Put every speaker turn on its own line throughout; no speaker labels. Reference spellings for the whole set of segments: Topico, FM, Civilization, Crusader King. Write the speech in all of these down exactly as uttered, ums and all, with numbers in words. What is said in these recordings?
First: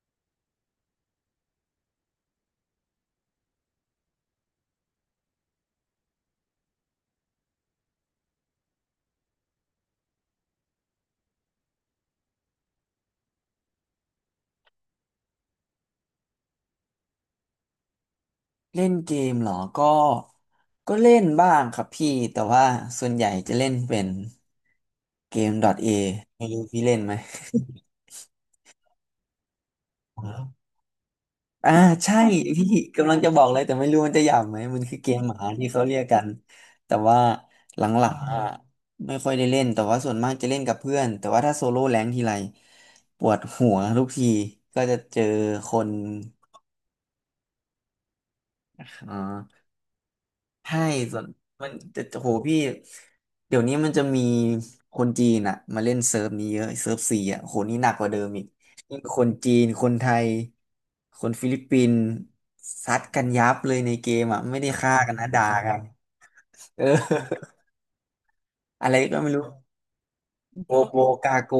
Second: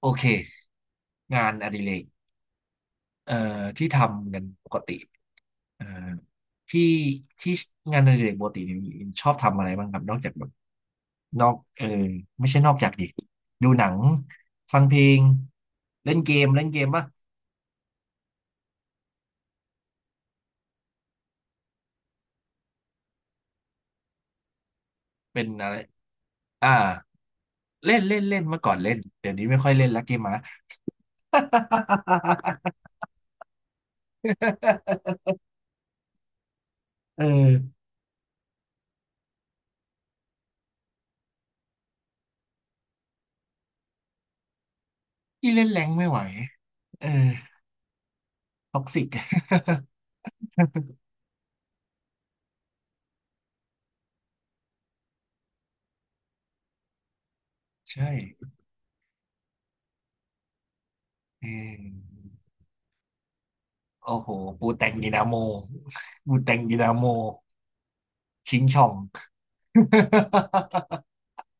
โอเคงานอดิเรกเอ่อที่ทำกันปกติเอ่อที่ที่งานอดิเรกปกติเนี่ยชอบทำอะไรบ้างครับนอกจากแบบนอกเออไม่ใช่นอกจากดิดูหนังฟังเพลงเล่นเกมเล่นเกมป่ะ
เล่นเกมเหรอ ก็ก็เล่นบ้างครับพี่แต่ว่าส่วนใหญ่จะเล่นเป็นเก
เป็น
ม
อะไร
.A ไม่รู้
อ่า
พี่เล่นไหม
เล่นเล่นเล่นเมื่อก่อนเล่นเดี๋ยวนี้ไม่ค่อยเล่นละเกม
อ
หมา
อ อ่าใช่พี่กำลังจะบอกเลยแต่ไม่รู้มันจะหยาบไหมมันคือเกม หมาที่เขาเรียกกันแต่ว่า
เออ
หลังๆอ่ะไม่ค่อยได้เล่นแต่ว่าส่วนมากจะเล่นกับเพื่อนแต่ว่าถ้าโซโล่แรงค์ทีไรปวดหัวทุกทีก็จะเจอ
พี่เล่น
ค
แรง
น
ไม่ไหวเออท็
อ
อกซิก
่ า ใช่ส่วนมันจะโหพี่เดี๋ยวนี้มันจะมีคนจีนอ่ะมาเล่นเซิร์ฟนี้เยอะเซิร์ฟซีอ่ะโหนี่หนักก
ใช่
ว่าเดิมอีกยิ่งคนจีนคนไทยคน
เอ
ฟิลิปปินส์
อ
ซัดกันยับเลยในเก
โอ้
ม
โห
อ่ะไม่
ปู
ได้
แต่ง
ฆ่า
ดิ
กัน
นา
นะ
โม
ด่ากัน
ปูแต่งดิ
เออ
นาโมชิงช่อ
อะ
ง
ไร ก็ไม่รู้โกโบกาโก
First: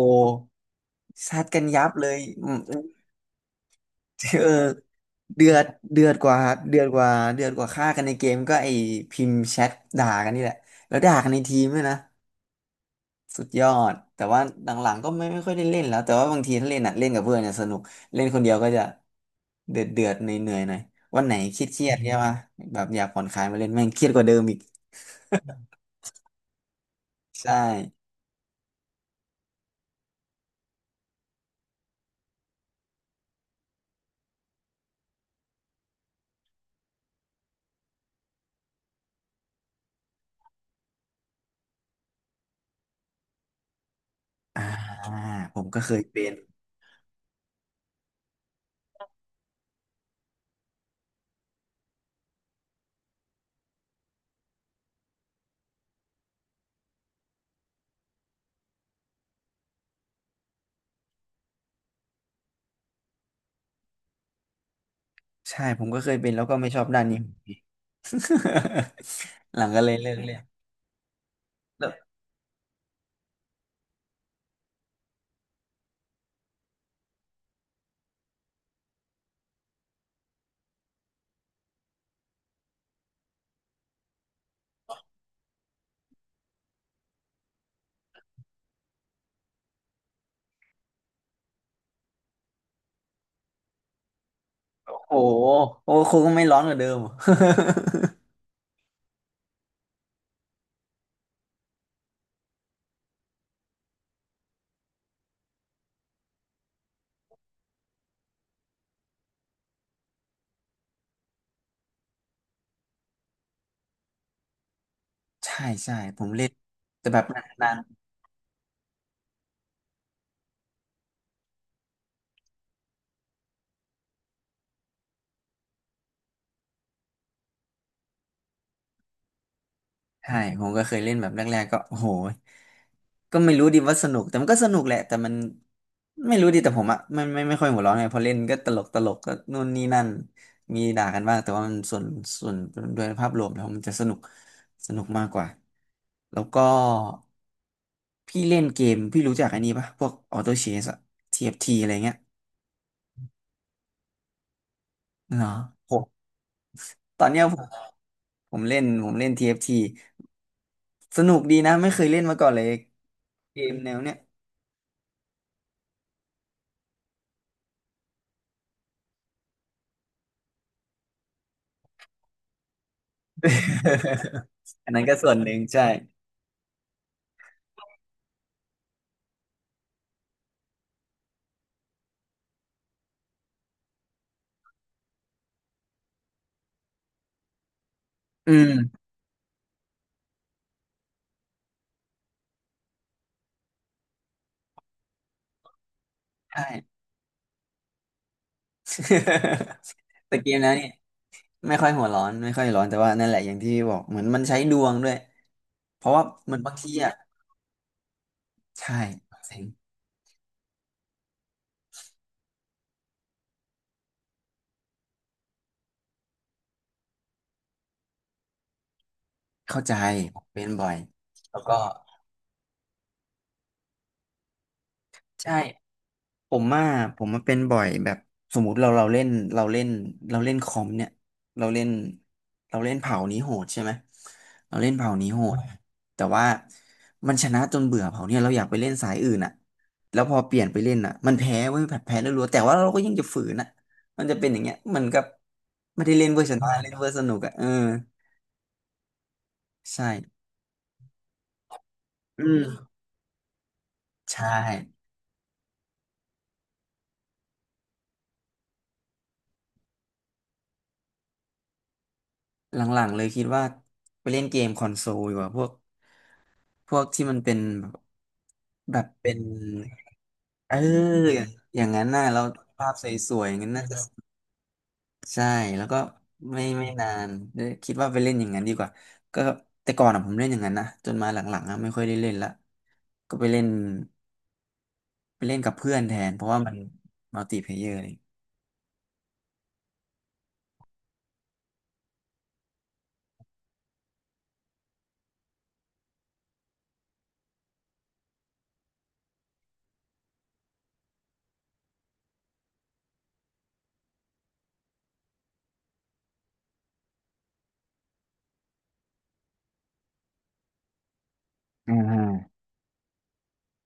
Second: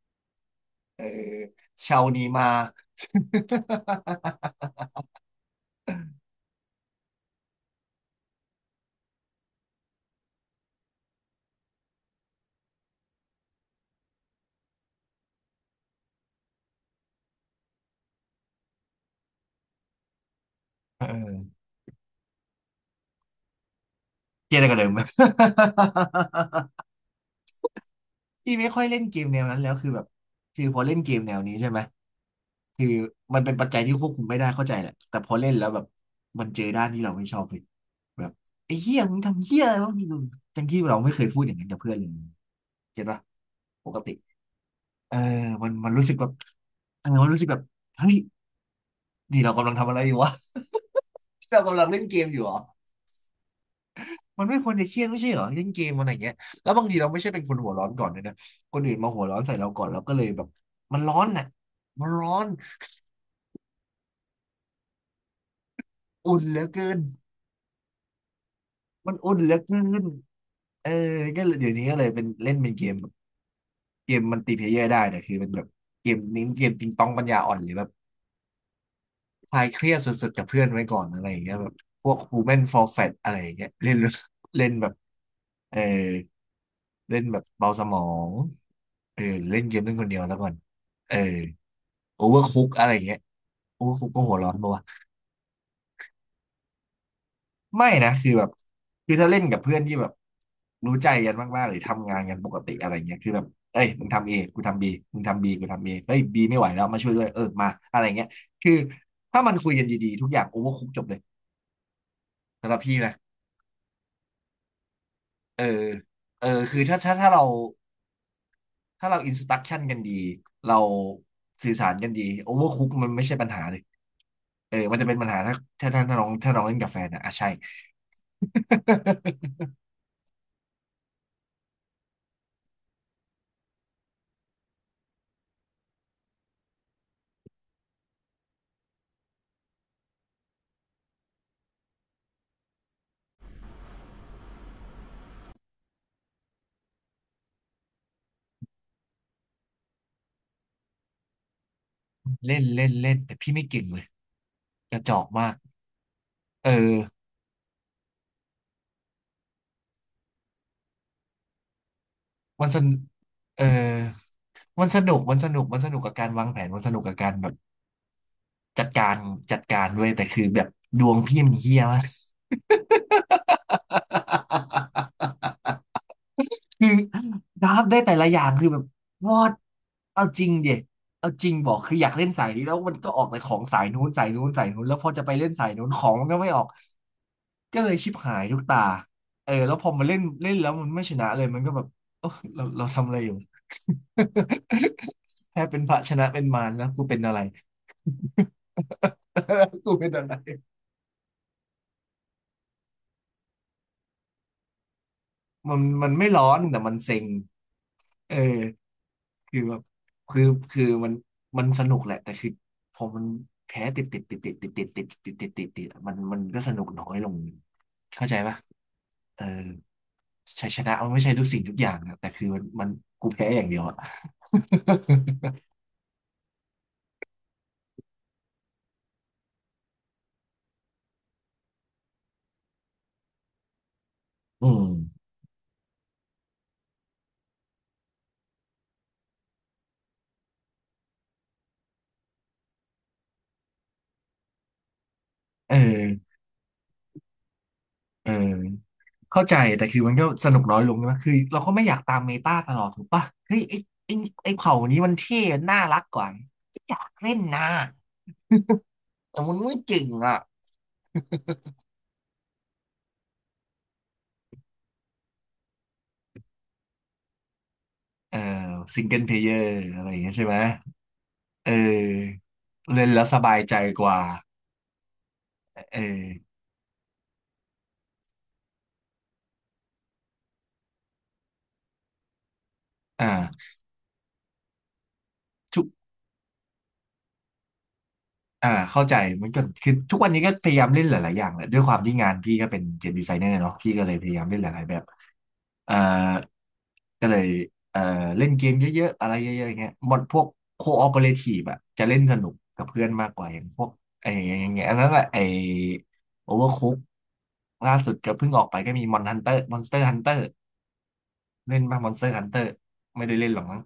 เออ
ซัดกันยับ
เชา
เลย
นีมา
อืม เออเดือดเดือดกว่าเดือดกว่าเดือดกว่าฆ่ากันในเกมก็ไอพิมพ์แชทด่ากันนี่แหละแล้วด่ากันในทีมด้วยนะ สุดยอดแต่ว่าหลังๆก็ไม่ไม่ค่อยได้เล่นแล้วแต่ว่าบางทีถ้าเล่นอ่ะเล่นกับเพื่อนเนี่ยสนุกเล่นคนเดียวก็จะเดือดเดือดเหนื่อยเหนื่อยหน่อย
เ
วันไหน
ออ
เครียดเครียดใช่ปะแบบอยากผ่อนคลายมาเล่นแม่งเครียดกว่าเดิม
เก
อี
ลีย
ก
ดอะไรกันเลยมั้ย
ใช่
พี่ไม่ค่อยเล่นเกมแนวนั้นแล้วคือแบบคือพอเล่นเกมแนวนี้ใช่ไหม คือมันเป็นปัจจัยที่ควบคุมไม่ได้เข้าใจแหละแต่พอเล่นแล้วแบบมันเจอด้านที่เราไม่ชอบเลยแบบไอ้เหี้ยมึงทำเหี้ยอะไรวะมึงอย่างที่เราไม่เคยพูดอย่างนั้นกับเพื่อนเลยเก็ตปะปกติ
อ่า
เออ
ผม
มัน
ก็
มั
เค
น
ย
รู้สึก
เป็
แบบ
น
เออมันรู้สึกแบบเฮ้ยนี่เรากำลังทำอะไรอยู่วะ เรากำลังเล่นเกมอยู่เหรอมันไม่ควรจะเครียดไม่ใช่เหรอเล่นเกมมันอะไรางเงี้ยแล้วบางทีเราไม่ใช่เป็นคนหัวร้อนก่อนด้วยนะคนอื่นมาหัวร้อนใส่เราก่อนเราก็เลยแบบมันร้อนน่ะมันร้อน
ใช่ผมก็เคยเป็น
อุ่น
แล้ว
เห
ก็
ลือ
ไม่ชอบ
เกิน
ด้านนี้
มันอุ่นเหลื
ห
อ
ลัง
เกิ
ก็เลย
น
เลิกเล่น
เออก็เลยเดี๋ยวนี้
แล้ว
ก็เลยเป็นเล่นเป็นเกมแบบเกมมันติเพลเยอร์ได้แต่คือเป็นแบบเกมนี้เกมติงตองปัญญาอ่อนหรือแบบ คลายเครียดสุดๆกับเพื่อนไว้ก่อนอะไรอย่างเงี้ยแบบพวก Human for Fat อะไรอย่างเงี้ยเล่นเล่นแบบเออเล่นแบบเบาสมองเออเล่นเกมเล่นคนเดียวแล้วก่อนเออโอเวอร์คุกอะไรอย่างเงี้ยโอเวอร์คุกก็หัวร้อนปะวะ
โอ้โหโอ้โหครูก็ไม่ร้อนกว่าเดิม
ไม่นะคือแบบคือถ้าเล่นกับเพื่อนที่แบบรู้ใจกันมากๆหรือทำงานกันปกติอะไรเงี้ยคือแบบเอ้ยมึงทำเอกูทำบีมึงทำบีกูทำเอเฮ้ยบีไม่ไหวแล้วมาช่วยด้วยเออมาอะไรเงี้ยคือถ้ามันคุยกันดีๆทุกอย่างโอเวอร์คุกจบเลยสำหรับพี่นะ เออ
ใช่ใช่ผม
เอ
เล่
อ
น
คือถ้า
แต่
ถ้า
แบบ
ถ้าเรา
นาน
ถ้าเราอินสต u ั t ชั่นกันดี เราสื่อสารกันดีโอเวอร์คุกมันไม่ใช่ปัญหาเลยเออ มันจะเป็นปัญหาถ้าถ้าถ้าถ้าน้องถ้าน้องเล่นกับแฟนอะอ่ะใช่
ใช่ผมก็เคยเล่นแบบแรกๆก็โอ้โหก็ไม่รู้ดิว่าสนุกแต่มันก็สนุกแหละแต่มันไม่รู้ดิแต่ผมอะไม่ไม่ไม่ค่อยหัวร้อนไงพอเล่นก็ตลกตลกก็นู่นนี่นั่นมีด่ากันบ้างแต่ว่ามันส่วนส่วนโดยภาพรวมแล้วมันจะสนุกสนุกมากกว่าแล้วก็พี่เล่นเกมพี่รู้จักอันนี้ปะพวกออโต้เชสอะ t ี t อฟทีอะไรเงี้ย
เล่นเล่นเล่นแต่พี่ไม่เก่งเลยกระจอกมา
เนาะ
ก
ผม
เออ
ตอนเนี้ยผมผมเล่นผมเล่น ที เอฟ ที สนุกดีนะไม่เคยเล่นมาก่อนเล
มัน
ย
สน
เก
เออ
มแนวเนี้ย
มันสนุกมันสนุกมันสนุกกับการวางแผนมันสนุกกับการแบบจัดการจัดการด้วยแต่คือแบบดวงพี่มันเฮี้ยมาก
อันนั้นก็ส่วนหนึ่งใช่
คือดับได้แต่ละอย่างคือแบบวอดเอาจริงเด็เอาจริงบอกคืออยากเล่นสายนี้แล้วมันก็ออกแต่ของสายนู้นสายนู้นสายนู้นแล้วพอจะไปเล่นสายนู้นของมันก็ไม่ออกก็เลยชิบหาย
อื
ทุกตา
ม
เออแล้วพอมาเล่นเล่นแล้วมันไม่ชนะเลยมันก็แบบเออเราเราทำอะไรอยู่ แค่เป็นพระชนะเป็นมา
ใช่
รแล้วกูเป็นอะไร กูเป็นอะ ไร
แต่เกมแล้วเนี่ยไม่ค่อยหัวร้อนไม่ค่อยร้อนแต่ว่านั่นแหละอย่างที่บอกเหมือนมันใช้ดวงด้วย
มัน
เพ
มัน
ราะว่า
ไม่ร้อ
มั
น
นบาง
แต่
ที
มัน
อ่ะ
เซ็ง เออ
ใช่
คื
เซ็
อ
ง
แบบคือคือมันมันสนุกแหละแต่คือพอมันแพ้ติดติดติดติดติดติดติดติดติดติดติดมันมันก็สนุกน้อยลงเข้าใจปะเออ
เข้าใจผมเป็
ชั
น
ยช
บ่อ
นะ
ย
มันไม่ใช่ทุกสิ่
แล้
ง
ว
ทุ
ก็
กอย่างนะแต่คือมันมันกูแพ้อย่างเดียวอะ
ใช่ ผมว่าผมมาเป็นบ่อยแบบสมมุติเราเราเล่นเราเล่นเราเล่นคอมเนี่ยเราเล่นเราเล่นเผ่านี้โหดใช่ไหม
อื
เราเล่นเผ่า
ม
นี้โหดแต่ว่ามันชนะจนเบื่อเผ่าเนี่ยเราอยากไปเล่นสายอื่นอ่ะแล้วพอเปลี่ยนไปเล่นอ่ะมันแพ้เว้ยแบบแพ้แล้วรัวแต่ว่าเราก็ยังจะฝืนอ่ะมันจะเป็นอย่างเงี้ยมันก็
เออ
ไม่ได้เล่นเวอร์ชนะ่เล่นเวอร์สนุกอ่ะเออ
เออเข้าใจแต่คือ
ใช่
มันก็สนุกน้อยลงใช่ไหมคือเราก็ไม่อยากตามเม
อื
ตา
ม
ตลอดถูกปะเฮ้ยไอ้ไอ้
ใช่
ไอ้เผ่านี้มันเท่น่ารักกว่าไม่อยากเล่นนะ แต่มันไม่เก่งอ่ะ
หลังๆเลยคิดว่าไปเล่นเกมคอนโซลดีกว่าพวกพวกที่มันเป็น
เออ
แบ
ซิง
บ
เกิลเพ
เป็
ล
น
เยอร์อะไรอย่างเงี้ยใช่ไหม
เออ
เ
อย่างนั้นน่ะ
ออ
เราภาพส
เล่นแล้วส
วยๆอ
บา
ย่า
ย
งนั้
ใจ
นน่าจะ
กว่า
ใช่แล้ว
เอ
ก็
อ
ไม่ไม่นานเอยคิดว่าไปเล่นอย่างนั้นดีกว่าก็แต่ก่อนอ่ะผมเล่นอย่างนั้นนะจนมาหลังๆอ่ะไม่ค่อยได้เล่นละก็ไปเล่
อ่า
นไปเล่นกับ
ทุก
เพื่อนแทนเพราะว่ามันมัลติเพลเยอร์เลย
อ่าเข้าใจมันก็คือทุกวันนี้ก็พยายามเล่นหลายๆอย่างแหละด้วยความที่งานพี่ก็เป็นเกมดีไซเนอร์เนาะพี่ก็เลยพยายามเล่นหลายๆแบบเอ่อก็เลยเอ่อเล่นเกมเยอะๆอะไรเยอะๆอย่างเงี้ยหมดพวกโคออเปเรทีฟอะจะเล่นสนุกกับเพื่อนมากกว่าอย่างพวกไอ้อย่างเงี้ยอันนั้นแหละไอ้โอเวอร์คุกล่าสุดก็เพิ่งออกไปก็มีมอนฮันเตอร์มอนสเตอร์ฮันเตอร์เล่น
อ่
บ้างมอนสเตอร์ฮันเต
า
อร์ไม่ได้เล่นหรอกมั้ง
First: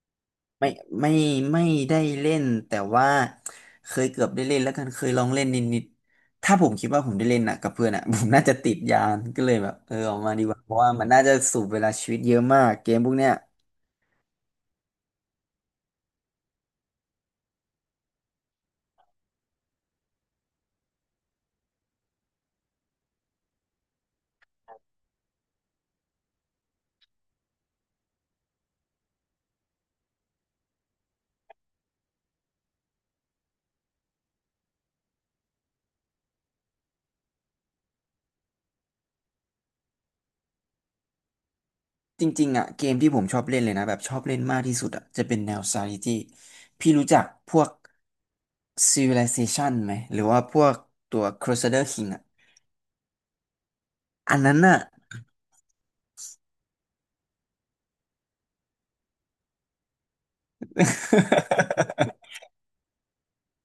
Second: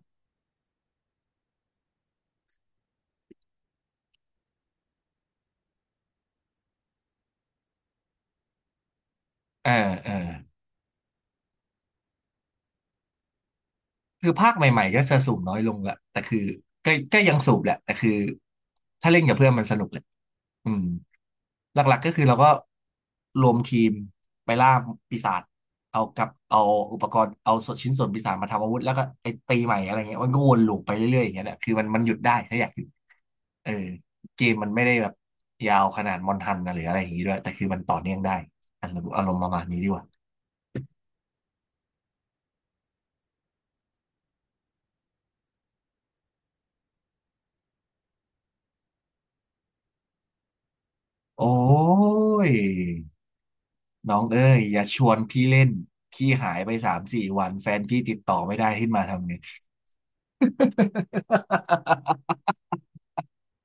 ไม่ไม่ไม่ได้เล่นแต่ว่าเคยเกือบได้เล่นแล้วกันเคยลองเล่นนิดๆถ้าผมคิดว่าผมได้เล่นน่ะกับเพื่อนอ่ะ ผมน่าจะติดยานก็เลย
เอ
แบ
อ
บเออ
เออ
ออกมาดีกว่าเพราะว่ามันน่าจะสูบเวลาชีวิตเยอะมากเกมพวกเนี้ย
คือภาคใหม่ๆก็จะสูบน้อยลงแหละแต่คือก็ก็ยังสูบแหละ แต่คือถ้าเล่นกับเพื่อนมันสนุกแหละอืมหลักๆก็คือเราก็รวมทีมไปล่าปีศาจเอากับเอาอุปกรณ์เอาส่วนชิ้นส่วนปีศาจมาทำอาวุธแล้วก็ไปตีใหม่อะไรเงี้ยมันก็วนลูปไปเรื่อยๆอย่างเงี้ยแหละคือมันมันหยุดได้ถ้าอยากหยุดเออเกมมันไม่ได้แบบยาวขนาดมอนทันนะหรืออะไรอย่างงี้ด้วยแต่คือมันต่อเนื่องได้อารมณ์อารมณ์ประมาณนี้ดีกว่า
จริงๆอ่ะเกมที่ผมชอบเล่นเลยนะแบบชอบเล่นมากที่สุดอ่ะจะเป็นแนว strategy พี่รู้จักพวก Civilization ไหมหรือว่าพวกตัว
โอ้
Crusader King อ่ะ
ย น้อง
อั
เอ้
นนั้
ย
น
อ
น่ะ
ย่าชวนพี่เล่นพี่หายไปสามสี่วันแฟนพี่ติดต่อไม่ได้ขึ้นมาทำไง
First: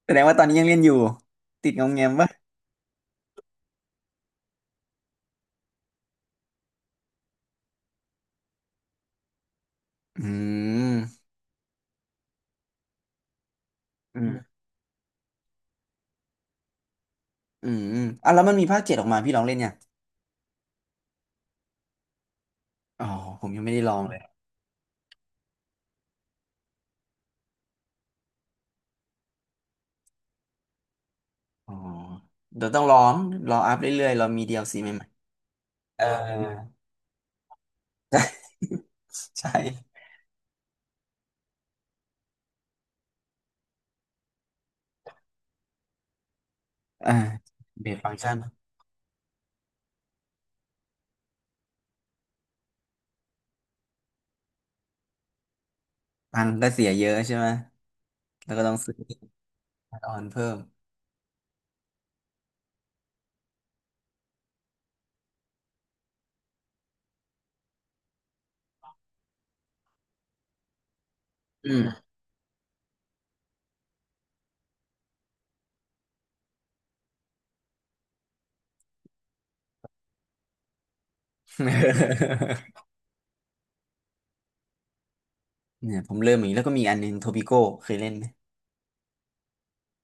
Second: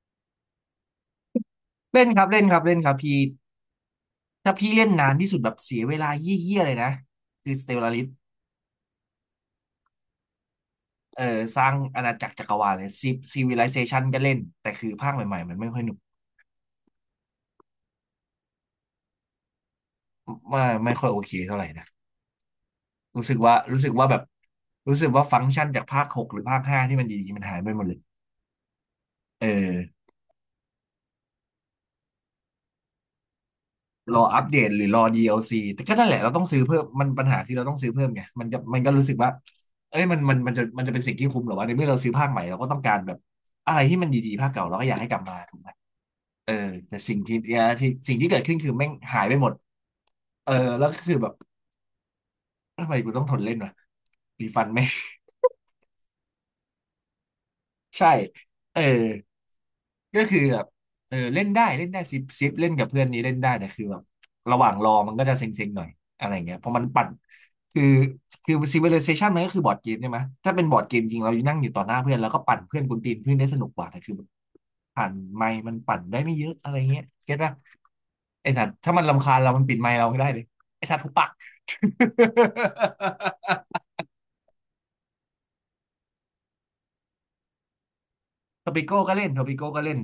แสดงว่าตอนนี้ยังเล่นอยู่ติดงอมแง
เล่น
ม
ครับ
ปะ
เล่นครับเล่นครับพี่ถ้าพี่เล่นนานที่สุดแบบเสียเวลาเยี่ยๆเลยนะคือสเตลลาริส
อื
เอ่อ
ม
สร้างอาณาจักรจักรวาลเลยซีซีวิไลเซชันก็
อื
เล่น
ม
แต่คือภาคใหม่ๆมันไม่ค่อยหนุก
อืมอ่ะแล้วมันมีภาคเจ็ดออกมาพี่ลองเล่นยัง
ไม่ไม่ค่อยโอเคเท่าไหร่นะ
อ๋อ
รู้สึก
ผม
ว่า
ยังไม่
รู้
ได้
สึ
ล
ก
อง
ว่า
เล
แบ
ย
บรู้สึกว่าฟังก์ชันจากภาคหกหรือภาคห้าที่มันดีๆมันหายไปหมดเลยเออ
อ๋อเดี๋ยวต้องลองรออัพเรื่อย
ร
ๆ
อ
เรา
อั
มี
ป
ดี
เด
แอล
ต
ซี
หรือร
ให
อ
ม่
ดี แอล ซี แอลซีแต่ก็
ๆเอ
นั่
อ
นแหละเราต้องซื้อเพิ่มมันปัญหาคือเราต้องซื้อเพิ่มไงมันจะมันก็รู้สึกว่า
ใช่
เอ้ยมันมันมันจะมันจะเป็นสิ่งที่คุ้มเหรอวะในเมื่อเราซื้อภาคใหม่เราก็ต้องการแบบอะไรที่มันดีๆภาคเก่าเราก็อยากให้กลับมาถูกไหมเออแต่
อ่า
สิ่งที่
เบ
ที่
สฟัง
สิ่ง
ก์
ที่
ชั
เกิ
น
ดขึ้นคือแม่งหายไปหมดเออแล้วก็คือแบบทำไมกูต้องทนเล่นวะรีฟันไหมง
ตังค์ก็เสียเยอะใช่ไหม
ใช่
แล้วก็ต้อง
เออ
ซื้อแอดออ
ก็
น
คือ
เพิ่ม
แบบเออเล่นได้เล่นได้ซิปซิปเล่นกับเพื่อนนี้เล่นได้แต่คือแบบระหว่างรอมันก็จะเซ็งๆหน่อยอะไรเงี้ยเพราะมันปั่นคือคือ Civilization มันก็คือบอร์ดเกมใช่ไหมถ้าเป็นบอร์ดเกมจริงเรานั่งอยู่
อื
ต่อหน้า
ม
เพื่อนแล้วก็ปั่นเพื่อนกวนตีนเพื่อนได้สนุกกว่าแต่คือผ่านไมค์มันปั่นได้ไม่เยอะอะไรเงี้ยเก็ตป่ะไอ้สัตว์ถ้ามันรำคาญเรามันปิดไมค์เราไม่ได้เลยไอ้สัตว์ทุบปาก
เนี่ยผมเริ่มอีกแล้วก็มีอันหนึงโทปิโก้เคยเล่นไหม
ทอปิโก้ก็เล่นทอปิโก้ก็เล่น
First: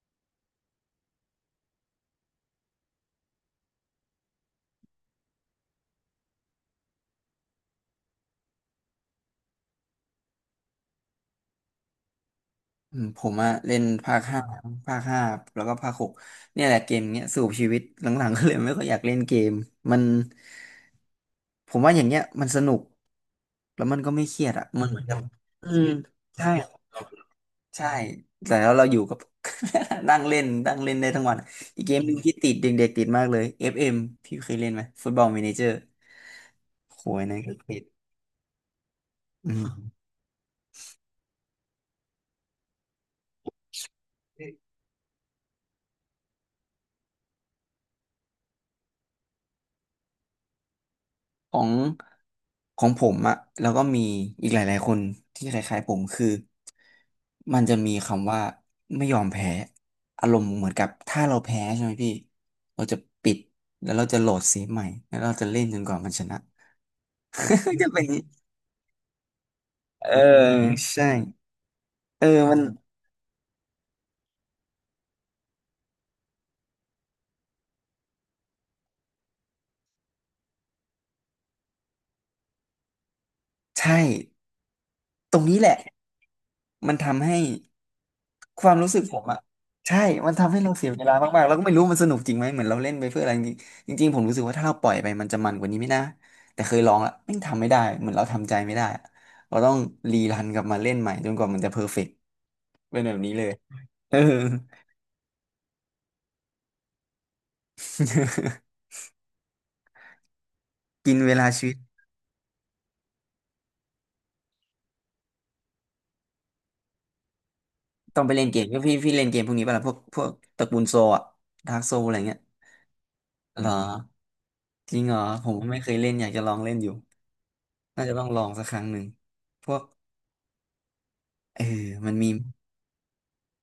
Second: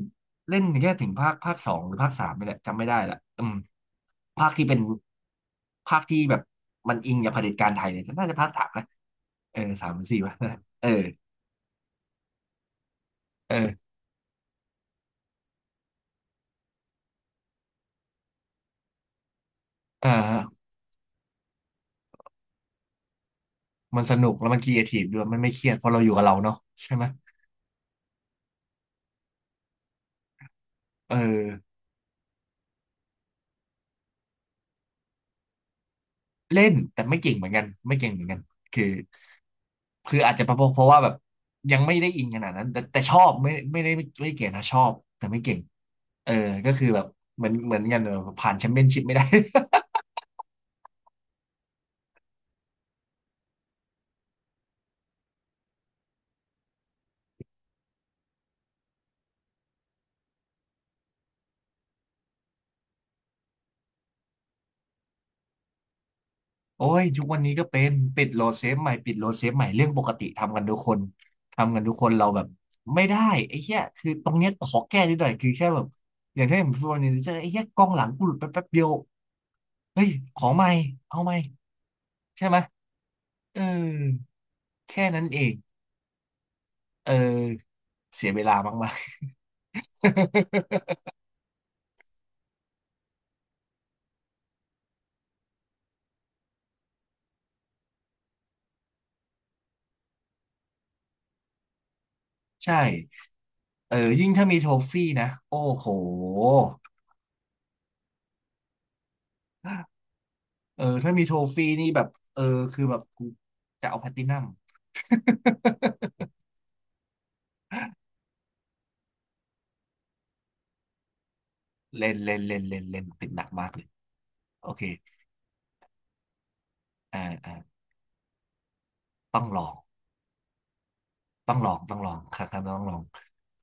เล่นแค่ถึงภาคภาคสองหรือภาคสามนี่แหละจำไม่ได้ละอืมภาคที่เป็นภาคที่แบบมันอิงกับเผด็จการไทยเนี่ยน่าจะภาคสามนะเออสามหรือสี่วะ นั่นแหละเออ
อืมผมอะ
เอ
เล่น
อ
ภาคห้าภาคห้าแล้วก็ภาคหกเนี่ยแหละเกมเนี้ยสูบชีวิตหลังๆก็เลยไม่ค่อยอยากเล่นเกมมัน
อ่า
ผมว่าอย่างเงี้ยมันสนุกแล้วมัน
มัน
ก็
ส
ไม่
นุก
เครี
แล้ว
ยด
มันค
อะ
รีเอ
มันเห
ที
มื
ฟ
อนกั
ด้
บ
วยมันไม่เครี
อื
ยดเพ
ม
ราะเราอยู่กับเรา
ใช่
เนาะใช่ไหม
ใช่แต่แล้วเราอยู่กับ นั่งเล่นนั่งเล่นได้
เออ
ทั้งวันอีกเกมหนึ่งที่ติดเด็กๆติดมากเลย เอฟ เอ็ม พี่เคยเล่นไหมฟุตบอล m ม n นเจอร์
เล่น
โห
แต่ไม่
ย
เก่ง
นะ
เหมือน
ก็
กัน
ติด
ไม่เก่งเหมือนกันคือ
อืม
คืออาจจะเพราะเพราะว่าแบบยังไม่ได้อินขนาดนั้นแต่แต่ชอบไม่ไม่ได้ไม่เก่งนะชอบแต่ไม่เก่งเออก็คือแบบเหมือนเหมือนกันเออผ่านแชมเปี้ยนชิพไม่ได้
ของของผมอะแล้วก็มีอีกหลายๆคนที่คล้ายๆผมคือมันจะมีคำว่าไม่ยอมแพ้อารมณ์เหมือนกับถ้าเราแพ้ใช่ไหมพี่เราจะปิดแล้วเราจะโหลดเซฟใหม่แล้วเราจะเล่นจนกว่ามันชนะ
โอ้ยทุกวันนี้ก็เป็
จะ
น
เป็นอย่าง
ปิดโห
นี้
ลดเซฟใหม่ปิดโหลดเซฟใหม่เรื่องป
เอ
ก
อ
ติทำกันทุกคน
ใช่
ทำกันทุกคน
เอ
เรา
อ
แบบ
มัน
ไม่ได้ไอ้เหี้ยคือตรงเนี้ยขอแก้นิดหน่อยคือแค่แบบอย่างที่ผมพูดวันนี้เจะไอ้เหี้ยกองหลังกูหลุดไปแป๊บเดียวเฮ้ยขอใหม่เอาใหม่ใช่ไหมเออ
ใช่
แค่นั้น
ต
เอ
รง
ง
นี้แหละมัน
เออ
ทำให้
เสียเวลา
ความ
มา
รู้
ก
สึกผ
ๆ
มอะใช่มันทำให้เราเสียเวลามากๆแล้วก็ไม่รู้มันสนุกจริงไหมเหมือนเราเล่นไปเพื่ออะไรจริงจริงๆผมรู้สึกว่าถ้าเราปล่อยไปมันจะมันกว่านี้ไม่นะแต่เคยลองละไม่งทำไม่ได้เหมือนเราทำใจไม่ได้อะเราต้องรีรันกลับมาเล่นใหม่จนกว่ามันจะเพอร์เฟกต์
ใช่
เป็นแบบนี้เลย
เออ
เออ
ยิ่งถ้ามีโทฟี่นะ โอ้โห เออถ้า
กิน
มี
เว
โท
ลา
ฟี่
ชีวิต
นี่แบบเออคือแบบกูจะเอาแพลตตินัม
ต้องไปเล่นเกมก็พี่พี่เล่นเกมพวกนี้ป่ะล่ะพวกพวกตระกูลโซอะากโซอะ
เล่น
ไร
เล่
เงี้ย
นเล่นเล่นเล่นติดหนัก
หร
มา
อ
กเลย โอเค
จริงหรอผมไม่เคยเล่นอยากจะลองเล่นอยู่
อ่าอ่า
น่าจะต้องลองสักครั้งหนึ่ง
ต้องล
พ
อง
วก
ต้อง
เออ
ลองต้องล
มั
อ
น
ง
มี
ค
ม
รั้งหน้าต้องลอง